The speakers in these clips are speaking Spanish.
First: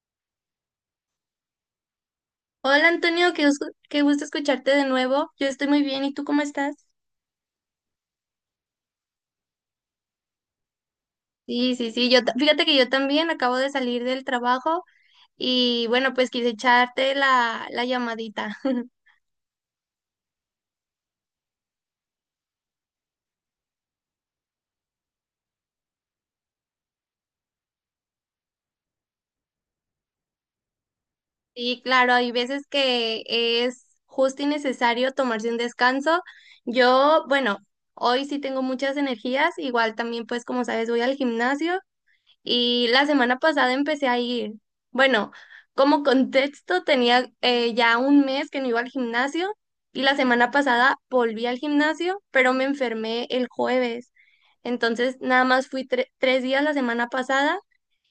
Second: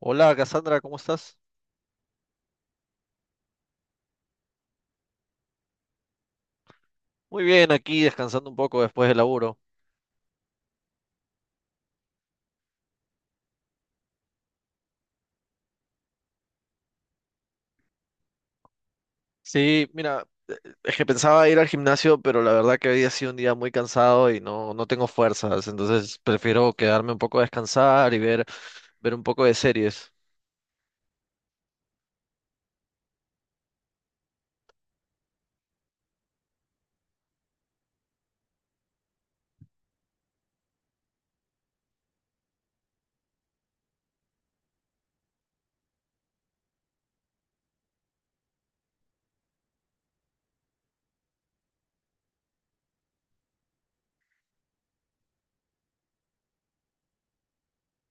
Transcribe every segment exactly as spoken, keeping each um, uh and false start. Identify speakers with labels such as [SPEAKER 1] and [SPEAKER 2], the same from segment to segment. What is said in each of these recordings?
[SPEAKER 1] Hola, Cassandra, ¿cómo estás?
[SPEAKER 2] Hola, Antonio, qué, gusto- qué gusto escucharte de nuevo. Yo estoy muy bien, ¿y tú cómo estás?
[SPEAKER 1] Muy bien, aquí descansando un poco después del laburo.
[SPEAKER 2] Sí, sí, sí. Yo ta- fíjate que yo también acabo de salir del trabajo, y bueno, pues quise echarte la, la llamadita.
[SPEAKER 1] Sí, mira, es que pensaba ir al gimnasio, pero la verdad que había sido un día muy cansado y no, no tengo fuerzas, entonces prefiero quedarme un poco a descansar y ver, ver un poco de series.
[SPEAKER 2] Sí, claro, hay veces que es justo y necesario tomarse un descanso. Yo, bueno, hoy sí tengo muchas energías, igual también pues como sabes voy al gimnasio. Y la semana pasada empecé a ir. Bueno, como contexto, tenía eh, ya un mes que no iba al gimnasio, y la semana pasada volví al gimnasio, pero me enfermé el jueves. Entonces, nada más fui tre- tres días la semana pasada,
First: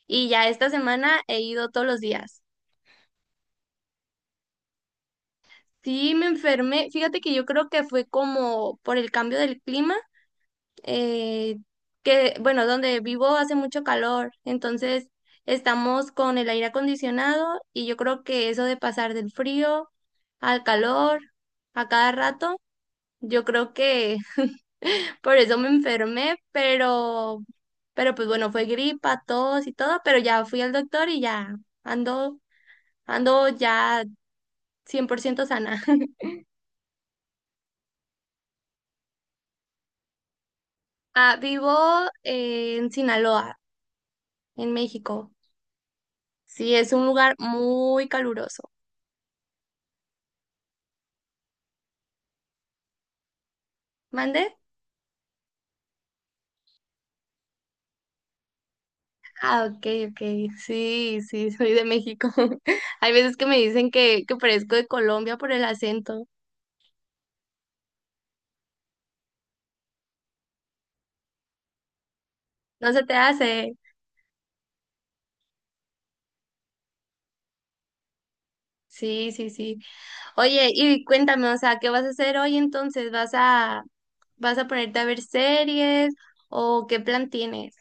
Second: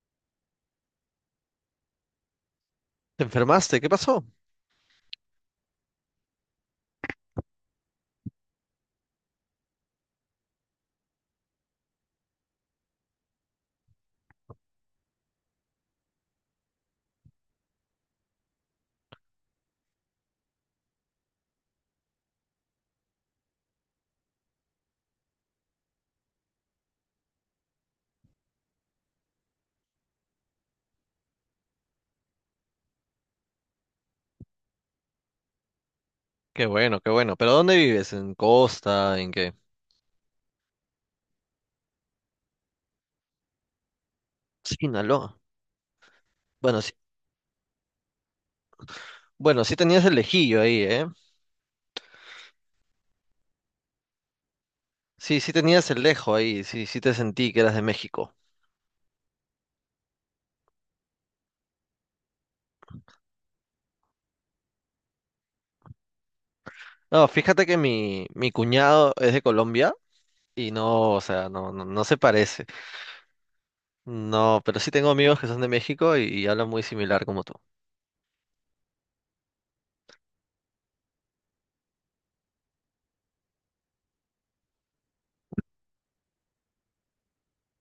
[SPEAKER 2] y ya esta semana he ido todos los días.
[SPEAKER 1] ¿Te enfermaste? ¿Qué pasó?
[SPEAKER 2] Sí, me enfermé. Fíjate que yo creo que fue como por el cambio del clima, eh, que, bueno, donde vivo hace mucho calor, entonces estamos con el aire acondicionado y yo creo que eso de pasar del frío al calor a cada rato, yo creo que por eso me enfermé, pero, pero pues bueno, fue gripa, tos y todo, pero ya fui al doctor y ya ando, ando ya cien por ciento sana.
[SPEAKER 1] Qué bueno, qué bueno. ¿Pero dónde vives? ¿En Costa? ¿En qué?
[SPEAKER 2] Ah, vivo eh, en Sinaloa, en México.
[SPEAKER 1] Sinaloa.
[SPEAKER 2] Sí,
[SPEAKER 1] Bueno, sí,
[SPEAKER 2] es un lugar muy caluroso.
[SPEAKER 1] bueno, sí tenías el lejillo ahí, ¿eh?
[SPEAKER 2] ¿Mande?
[SPEAKER 1] Sí, sí tenías el lejo ahí, sí, sí te sentí que eras de México.
[SPEAKER 2] Ah, ok, ok. Sí, sí, soy de México. Hay veces que me dicen que, que parezco de Colombia por el acento.
[SPEAKER 1] No, fíjate que mi, mi cuñado es de Colombia. Y no, o sea, no, no, no se parece.
[SPEAKER 2] No se te hace.
[SPEAKER 1] No, pero sí tengo amigos que son de México y, y hablan muy similar como tú.
[SPEAKER 2] Sí, sí, sí. Oye, y cuéntame, o sea, ¿qué vas a hacer hoy entonces? ¿Vas a, vas a ponerte a ver series o qué plan tienes?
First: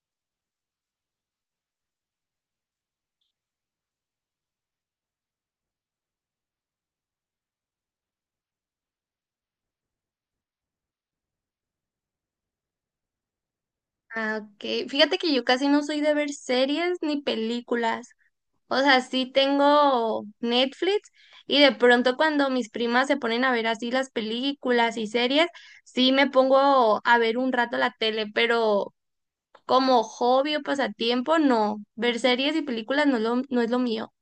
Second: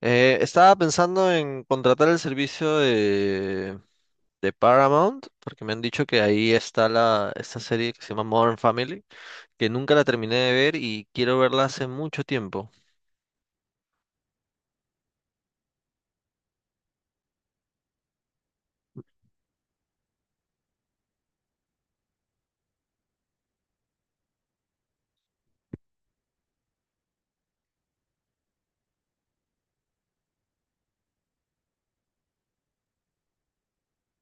[SPEAKER 1] Eh, estaba pensando en contratar el servicio de, de Paramount, porque me han dicho que ahí está la, esta serie que se llama Modern Family, que nunca la terminé de ver y quiero verla hace mucho tiempo.
[SPEAKER 2] Ah, ok. Fíjate que yo casi no soy de ver series ni películas. O sea, sí tengo Netflix y de pronto cuando mis primas se ponen a ver así las películas y series, sí me pongo a ver un rato la tele, pero como hobby o pasatiempo, no. Ver series y películas no, es lo- no es lo mío.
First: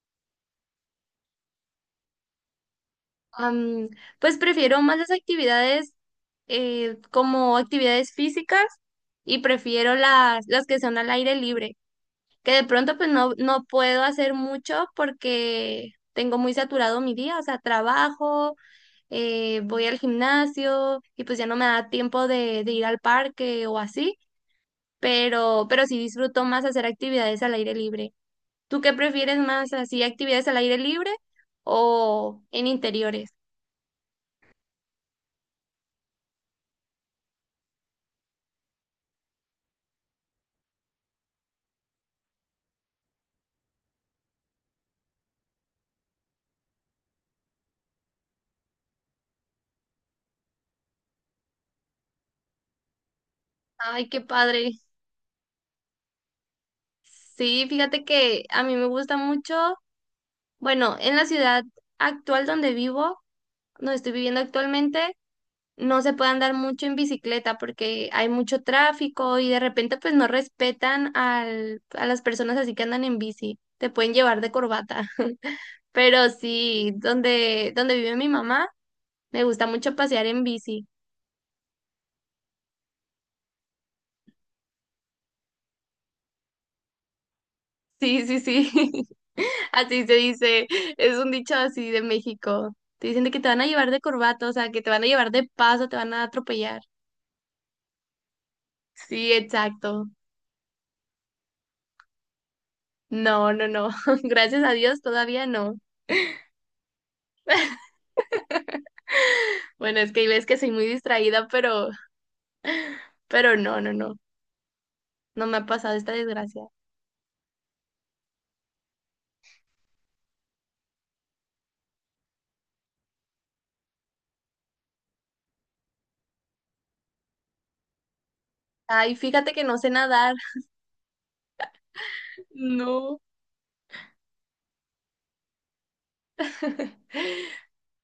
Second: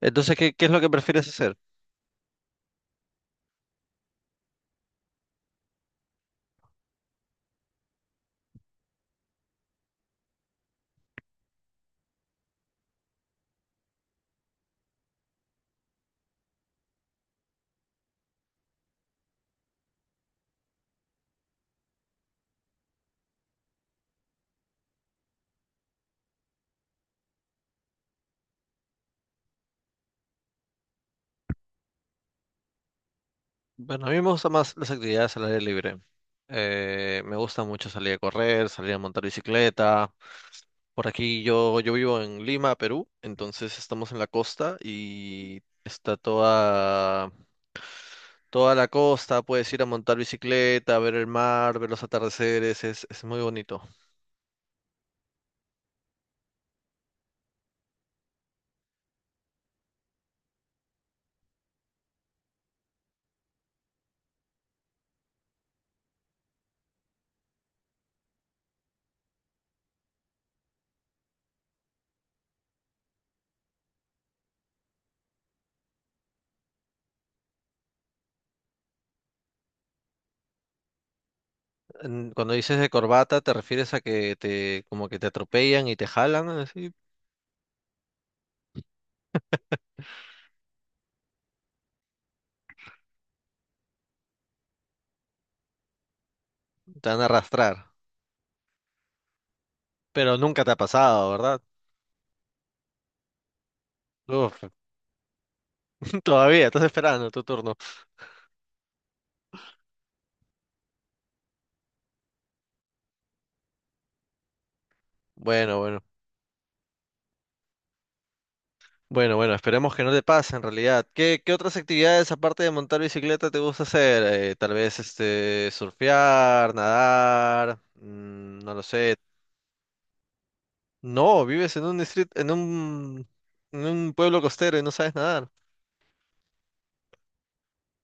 [SPEAKER 1] Entonces, ¿qué, qué es lo que prefieres hacer?
[SPEAKER 2] Am, pues prefiero más las actividades, eh, como actividades físicas y prefiero las, las que son al aire libre. Que de pronto pues no, no puedo hacer mucho porque tengo muy saturado mi día, o sea, trabajo, eh, voy al gimnasio y pues ya no me da tiempo de, de ir al parque o así, pero, pero sí disfruto más hacer actividades al aire libre. ¿Tú qué prefieres más, así actividades al aire libre o en interiores?
[SPEAKER 1] Bueno, a mí me gustan más las actividades al aire libre. Eh, me gusta mucho salir a correr, salir a montar bicicleta. Por aquí yo, yo vivo en Lima, Perú, entonces estamos en la costa y está toda, toda la costa, puedes ir a montar bicicleta, ver el mar, ver los atardeceres, es, es muy bonito.
[SPEAKER 2] Ay, qué padre. Sí, fíjate que a mí me gusta mucho, bueno, en la ciudad actual donde vivo, donde estoy viviendo actualmente, no se puede andar mucho en bicicleta porque hay mucho tráfico y de repente pues no respetan al, a las personas así que andan en bici, te pueden llevar de corbata. Pero sí, donde, donde vive mi mamá, me gusta mucho pasear en bici.
[SPEAKER 1] En- Cuando dices de corbata, ¿te refieres a que te como que te atropellan y te jalan, así?
[SPEAKER 2] Sí, sí, sí. Así se dice, es un dicho así de México. Te dicen de que te van a llevar de corbata, o sea, que te van a llevar de paso, te van a atropellar.
[SPEAKER 1] Te van a arrastrar.
[SPEAKER 2] Sí, exacto.
[SPEAKER 1] Pero nunca te ha pasado, ¿verdad?
[SPEAKER 2] No, no, no. Gracias
[SPEAKER 1] Uf,
[SPEAKER 2] a Dios todavía no.
[SPEAKER 1] todavía, estás esperando tu turno.
[SPEAKER 2] Bueno, es que hay veces que soy muy distraída, pero Pero no, no, no. No me ha
[SPEAKER 1] Bueno,
[SPEAKER 2] pasado
[SPEAKER 1] bueno.
[SPEAKER 2] esta desgracia.
[SPEAKER 1] Bueno, bueno, esperemos que no te pase en realidad. ¿Qué, qué otras actividades aparte de montar bicicleta te gusta hacer? Eh, tal vez este surfear, nadar, mm, no lo sé.
[SPEAKER 2] Ay, fíjate que no sé nadar.
[SPEAKER 1] No, vives en un distrito, en
[SPEAKER 2] No.
[SPEAKER 1] un, en un pueblo costero y no sabes nadar.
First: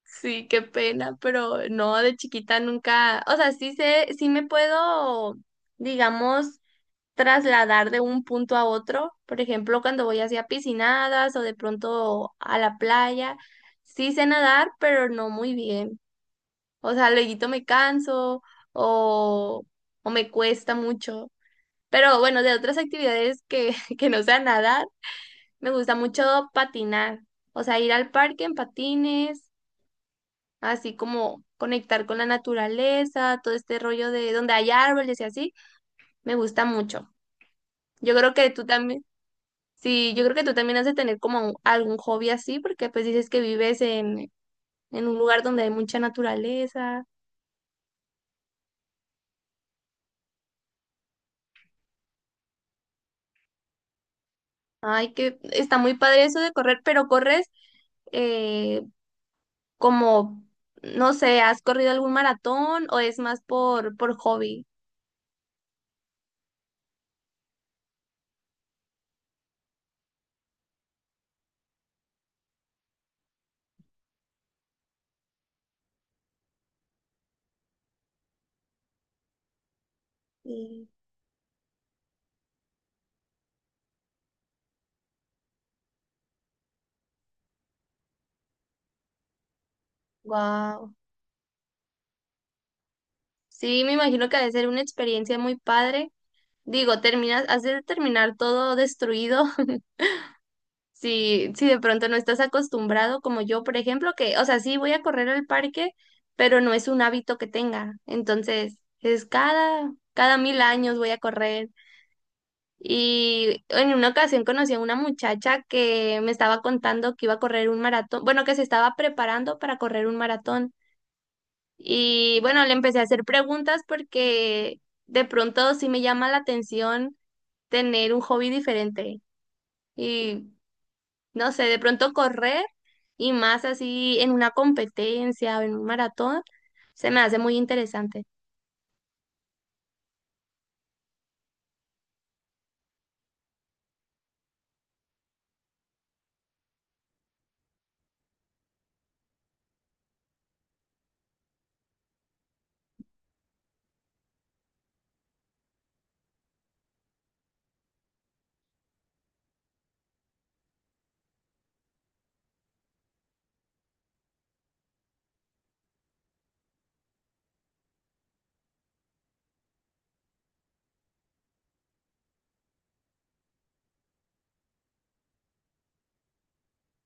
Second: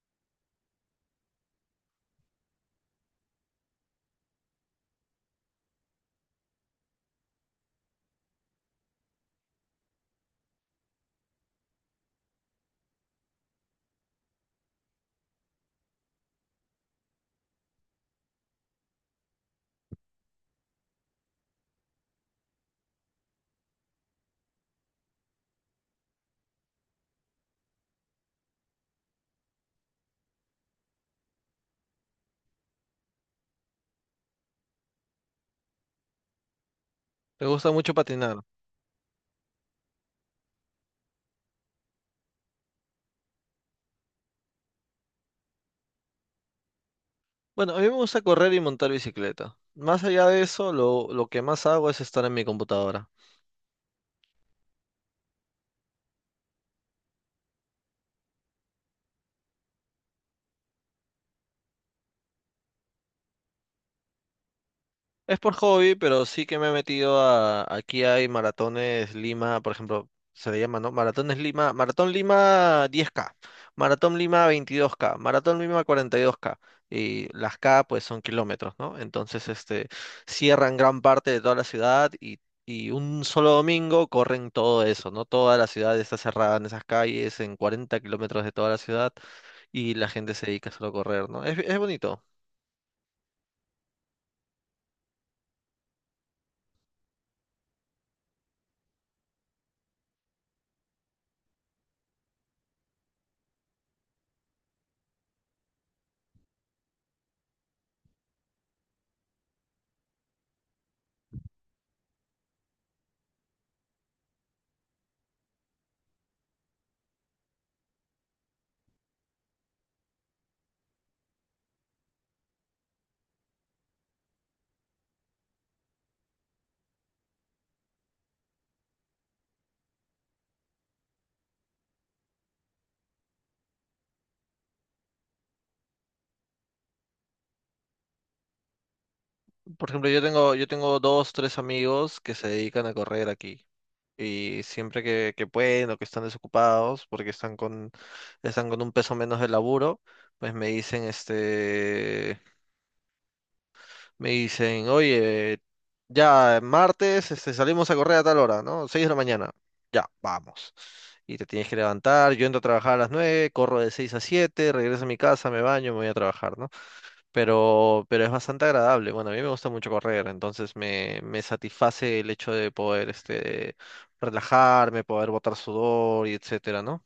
[SPEAKER 2] Sí, qué pena, pero no, de chiquita nunca, o sea, sí sé, sí me puedo, digamos, trasladar de un punto a otro, por ejemplo, cuando voy hacia piscinadas o de pronto a la playa, sí sé nadar, pero no muy bien, o sea, luego me canso o, o me cuesta mucho, pero bueno, de otras actividades que, que no sea nadar, me gusta mucho patinar, o sea, ir al parque en patines, así como conectar con la naturaleza, todo este rollo de donde hay árboles y así, me gusta mucho.
[SPEAKER 1] Te gusta mucho
[SPEAKER 2] Yo creo
[SPEAKER 1] patinar.
[SPEAKER 2] que tú también, sí, yo creo que tú también has de tener como un- algún hobby así, porque pues dices que vives en, en un lugar donde hay mucha naturaleza.
[SPEAKER 1] Bueno, a mí me gusta correr y montar bicicleta. Más allá de eso, lo, lo que más hago es estar en mi computadora.
[SPEAKER 2] Ay, que está muy padre eso de correr, pero corres, eh, como, no sé, ¿has corrido algún maratón o es más por, por hobby?
[SPEAKER 1] Es por hobby, pero sí que me he metido a... Aquí hay maratones Lima, por ejemplo, se le llama, ¿no? Maratones Lima, Maratón Lima diez K, Maratón Lima veintidós K, Maratón Lima cuarenta y dos K. Y dos K. Y las K, pues, son kilómetros, ¿no? Entonces, este, cierran
[SPEAKER 2] Sí.
[SPEAKER 1] gran parte de toda la ciudad y, y un solo domingo corren todo eso, ¿no? Toda la ciudad está cerrada en esas calles, en cuarenta kilómetros de toda la ciudad y la gente se dedica solo a
[SPEAKER 2] Guau.
[SPEAKER 1] correr, ¿no? Es, es bonito.
[SPEAKER 2] Sí, me imagino que ha de ser una experiencia muy padre. Digo, terminas, has de terminar todo destruido. si, si de pronto no estás acostumbrado, como yo, por ejemplo, que, o sea, sí voy a correr al parque, pero no es un hábito que tenga. Entonces, es cada, cada mil años voy a correr. Y en una ocasión conocí a una muchacha que me estaba contando que iba a correr un maratón, bueno, que se estaba preparando para correr un maratón. Y bueno, le empecé a hacer preguntas porque de pronto sí me llama la atención tener un hobby diferente. Y no sé, de pronto correr y más así en una competencia o en un maratón, se me hace muy interesante.
[SPEAKER 1] Por ejemplo, yo tengo, yo tengo dos, tres amigos que se dedican a correr aquí. Y siempre que, que pueden o que están desocupados porque están con, están con un peso menos de laburo, pues me dicen, este, me dicen, oye, ya martes, este, salimos a correr a tal hora, ¿no? Seis de la mañana. Ya, vamos. Y te tienes que levantar, yo entro a trabajar a las nueve, corro de seis a siete, regreso a mi casa, me baño, me voy a trabajar, ¿no? pero, pero es bastante agradable. Bueno, a mí me gusta mucho correr, entonces me, me satisface el hecho de poder este, relajarme, poder botar sudor y etcétera, ¿no?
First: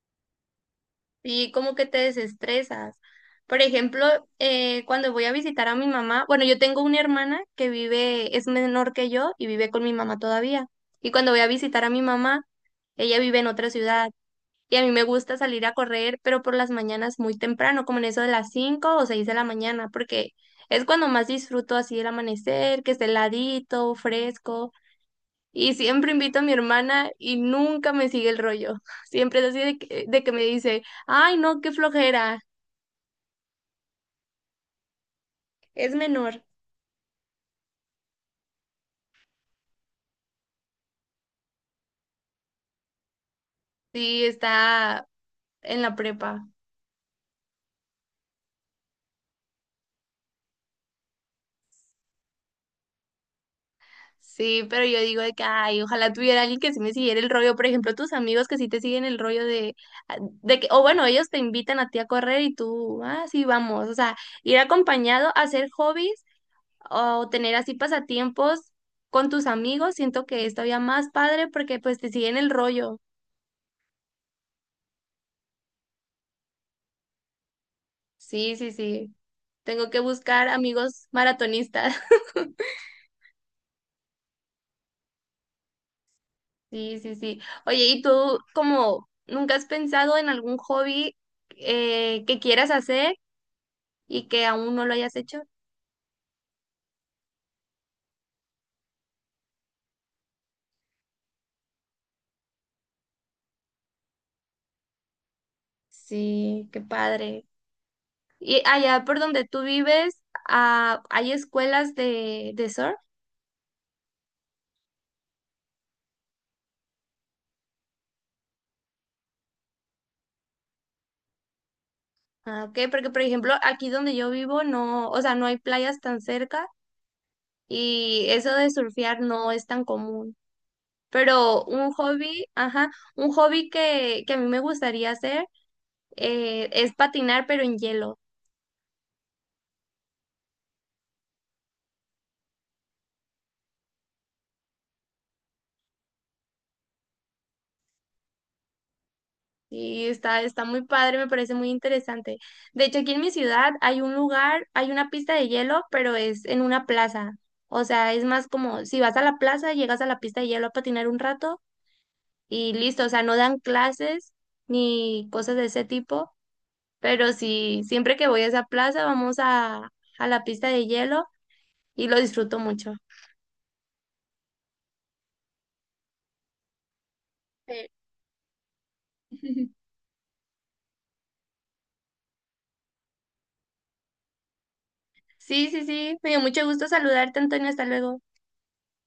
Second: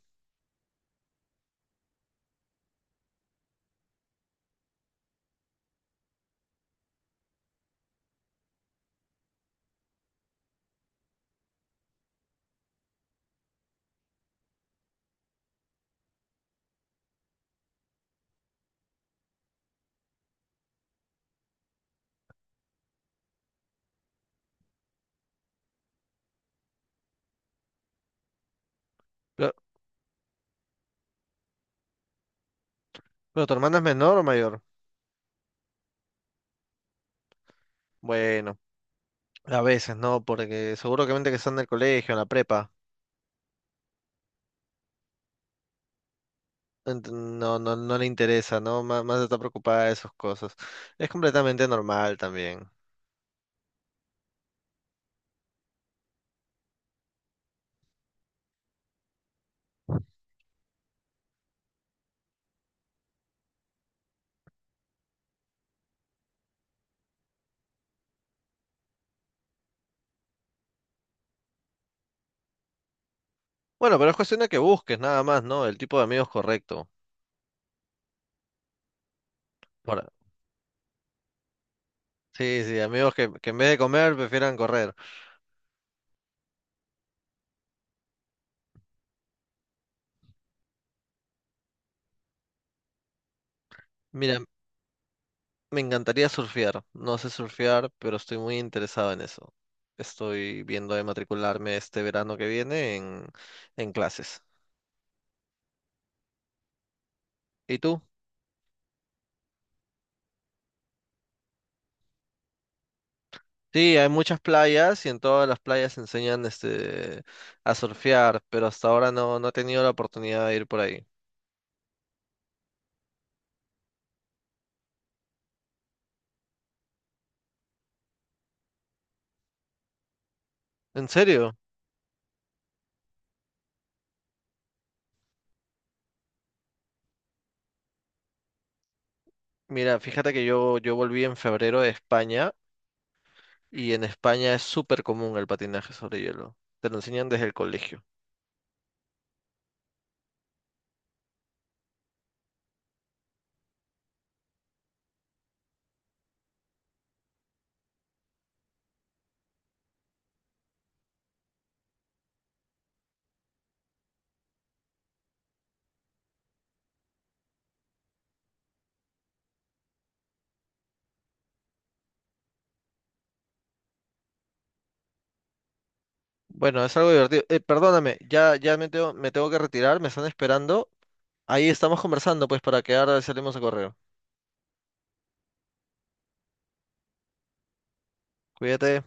[SPEAKER 2] Y como que te desestresas. Por ejemplo, eh, cuando voy a visitar a mi mamá, bueno, yo tengo una hermana que vive, es menor que yo y vive con mi mamá todavía. Y cuando voy a visitar a mi mamá, ella vive en otra ciudad. Y a mí me gusta salir a correr, pero por las mañanas muy temprano, como en eso de las cinco o seis de la mañana, porque es cuando más disfruto así el amanecer, que esté heladito, fresco. Y siempre invito a mi hermana y nunca me sigue el rollo. Siempre es
[SPEAKER 1] Pero,
[SPEAKER 2] así de que, de que me dice, ay, no, qué flojera,
[SPEAKER 1] pero ¿tu hermana es menor o mayor?
[SPEAKER 2] es menor.
[SPEAKER 1] Bueno, a veces, ¿no? Porque seguro que mente que está en el colegio, en la prepa.
[SPEAKER 2] Sí, está en la prepa.
[SPEAKER 1] Ent- No, no, no le interesa, ¿no? Má- Más, está preocupada de esas cosas. Es completamente normal también.
[SPEAKER 2] Sí, pero yo digo de que, ay, ojalá tuviera alguien que sí me siguiera el rollo. Por ejemplo, tus amigos que sí te siguen el rollo de, ah, de que, o bueno, ellos te invitan a ti a correr y tú, ah, sí, vamos. O sea, ir acompañado a hacer hobbies o tener así pasatiempos con tus amigos, siento que es todavía más padre porque pues te siguen el rollo.
[SPEAKER 1] Bueno, pero es cuestión de que busques nada más, ¿no? El tipo de amigos correcto.
[SPEAKER 2] Sí, sí, sí. Tengo que
[SPEAKER 1] Por-
[SPEAKER 2] buscar amigos maratonistas.
[SPEAKER 1] Sí, sí, amigos que, que en vez de comer prefieran correr.
[SPEAKER 2] Sí, sí, sí. Oye, ¿y tú como nunca has pensado en algún hobby, eh, que quieras hacer? Y
[SPEAKER 1] Mira,
[SPEAKER 2] que aún no lo hayas hecho.
[SPEAKER 1] me encantaría surfear. No sé surfear, pero estoy muy interesado en eso. Estoy viendo de matricularme este verano que viene en, en clases.
[SPEAKER 2] Sí, qué padre.
[SPEAKER 1] ¿Y tú?
[SPEAKER 2] Y allá por donde tú vives, ah, ¿hay escuelas de, de surf?
[SPEAKER 1] Sí, hay muchas playas y en todas las playas enseñan este a surfear, pero hasta ahora no, no he tenido la oportunidad de ir por ahí.
[SPEAKER 2] Ah, ok, porque por ejemplo, aquí donde yo vivo no, o sea, no hay playas tan cerca y eso de surfear no es tan común.
[SPEAKER 1] ¿En serio?
[SPEAKER 2] Pero un hobby, ajá, un hobby que, que a mí me gustaría hacer, eh, es patinar pero en hielo.
[SPEAKER 1] Mira, fíjate que yo, yo volví en febrero de España y en España es súper común el patinaje sobre hielo. Te lo enseñan desde el colegio.
[SPEAKER 2] Sí, está, está muy padre, me parece muy interesante. De hecho, aquí en mi ciudad hay un lugar, hay una pista de hielo, pero es en una plaza. O sea, es más como si vas a la plaza, llegas a la pista de hielo a patinar un rato y listo. O sea, no dan clases ni cosas de ese tipo, pero sí, siempre que voy a esa plaza vamos a, a la pista de hielo y lo disfruto mucho.
[SPEAKER 1] Bueno, es algo divertido. Eh,
[SPEAKER 2] Sí,
[SPEAKER 1] perdóname, ya, ya me tengo, me tengo que retirar, me están esperando. Ahí estamos conversando, pues, para quedar, salimos a correr.
[SPEAKER 2] sí, sí, sí, me dio mucho gusto saludarte, Antonio, hasta luego.
[SPEAKER 1] Cuídate.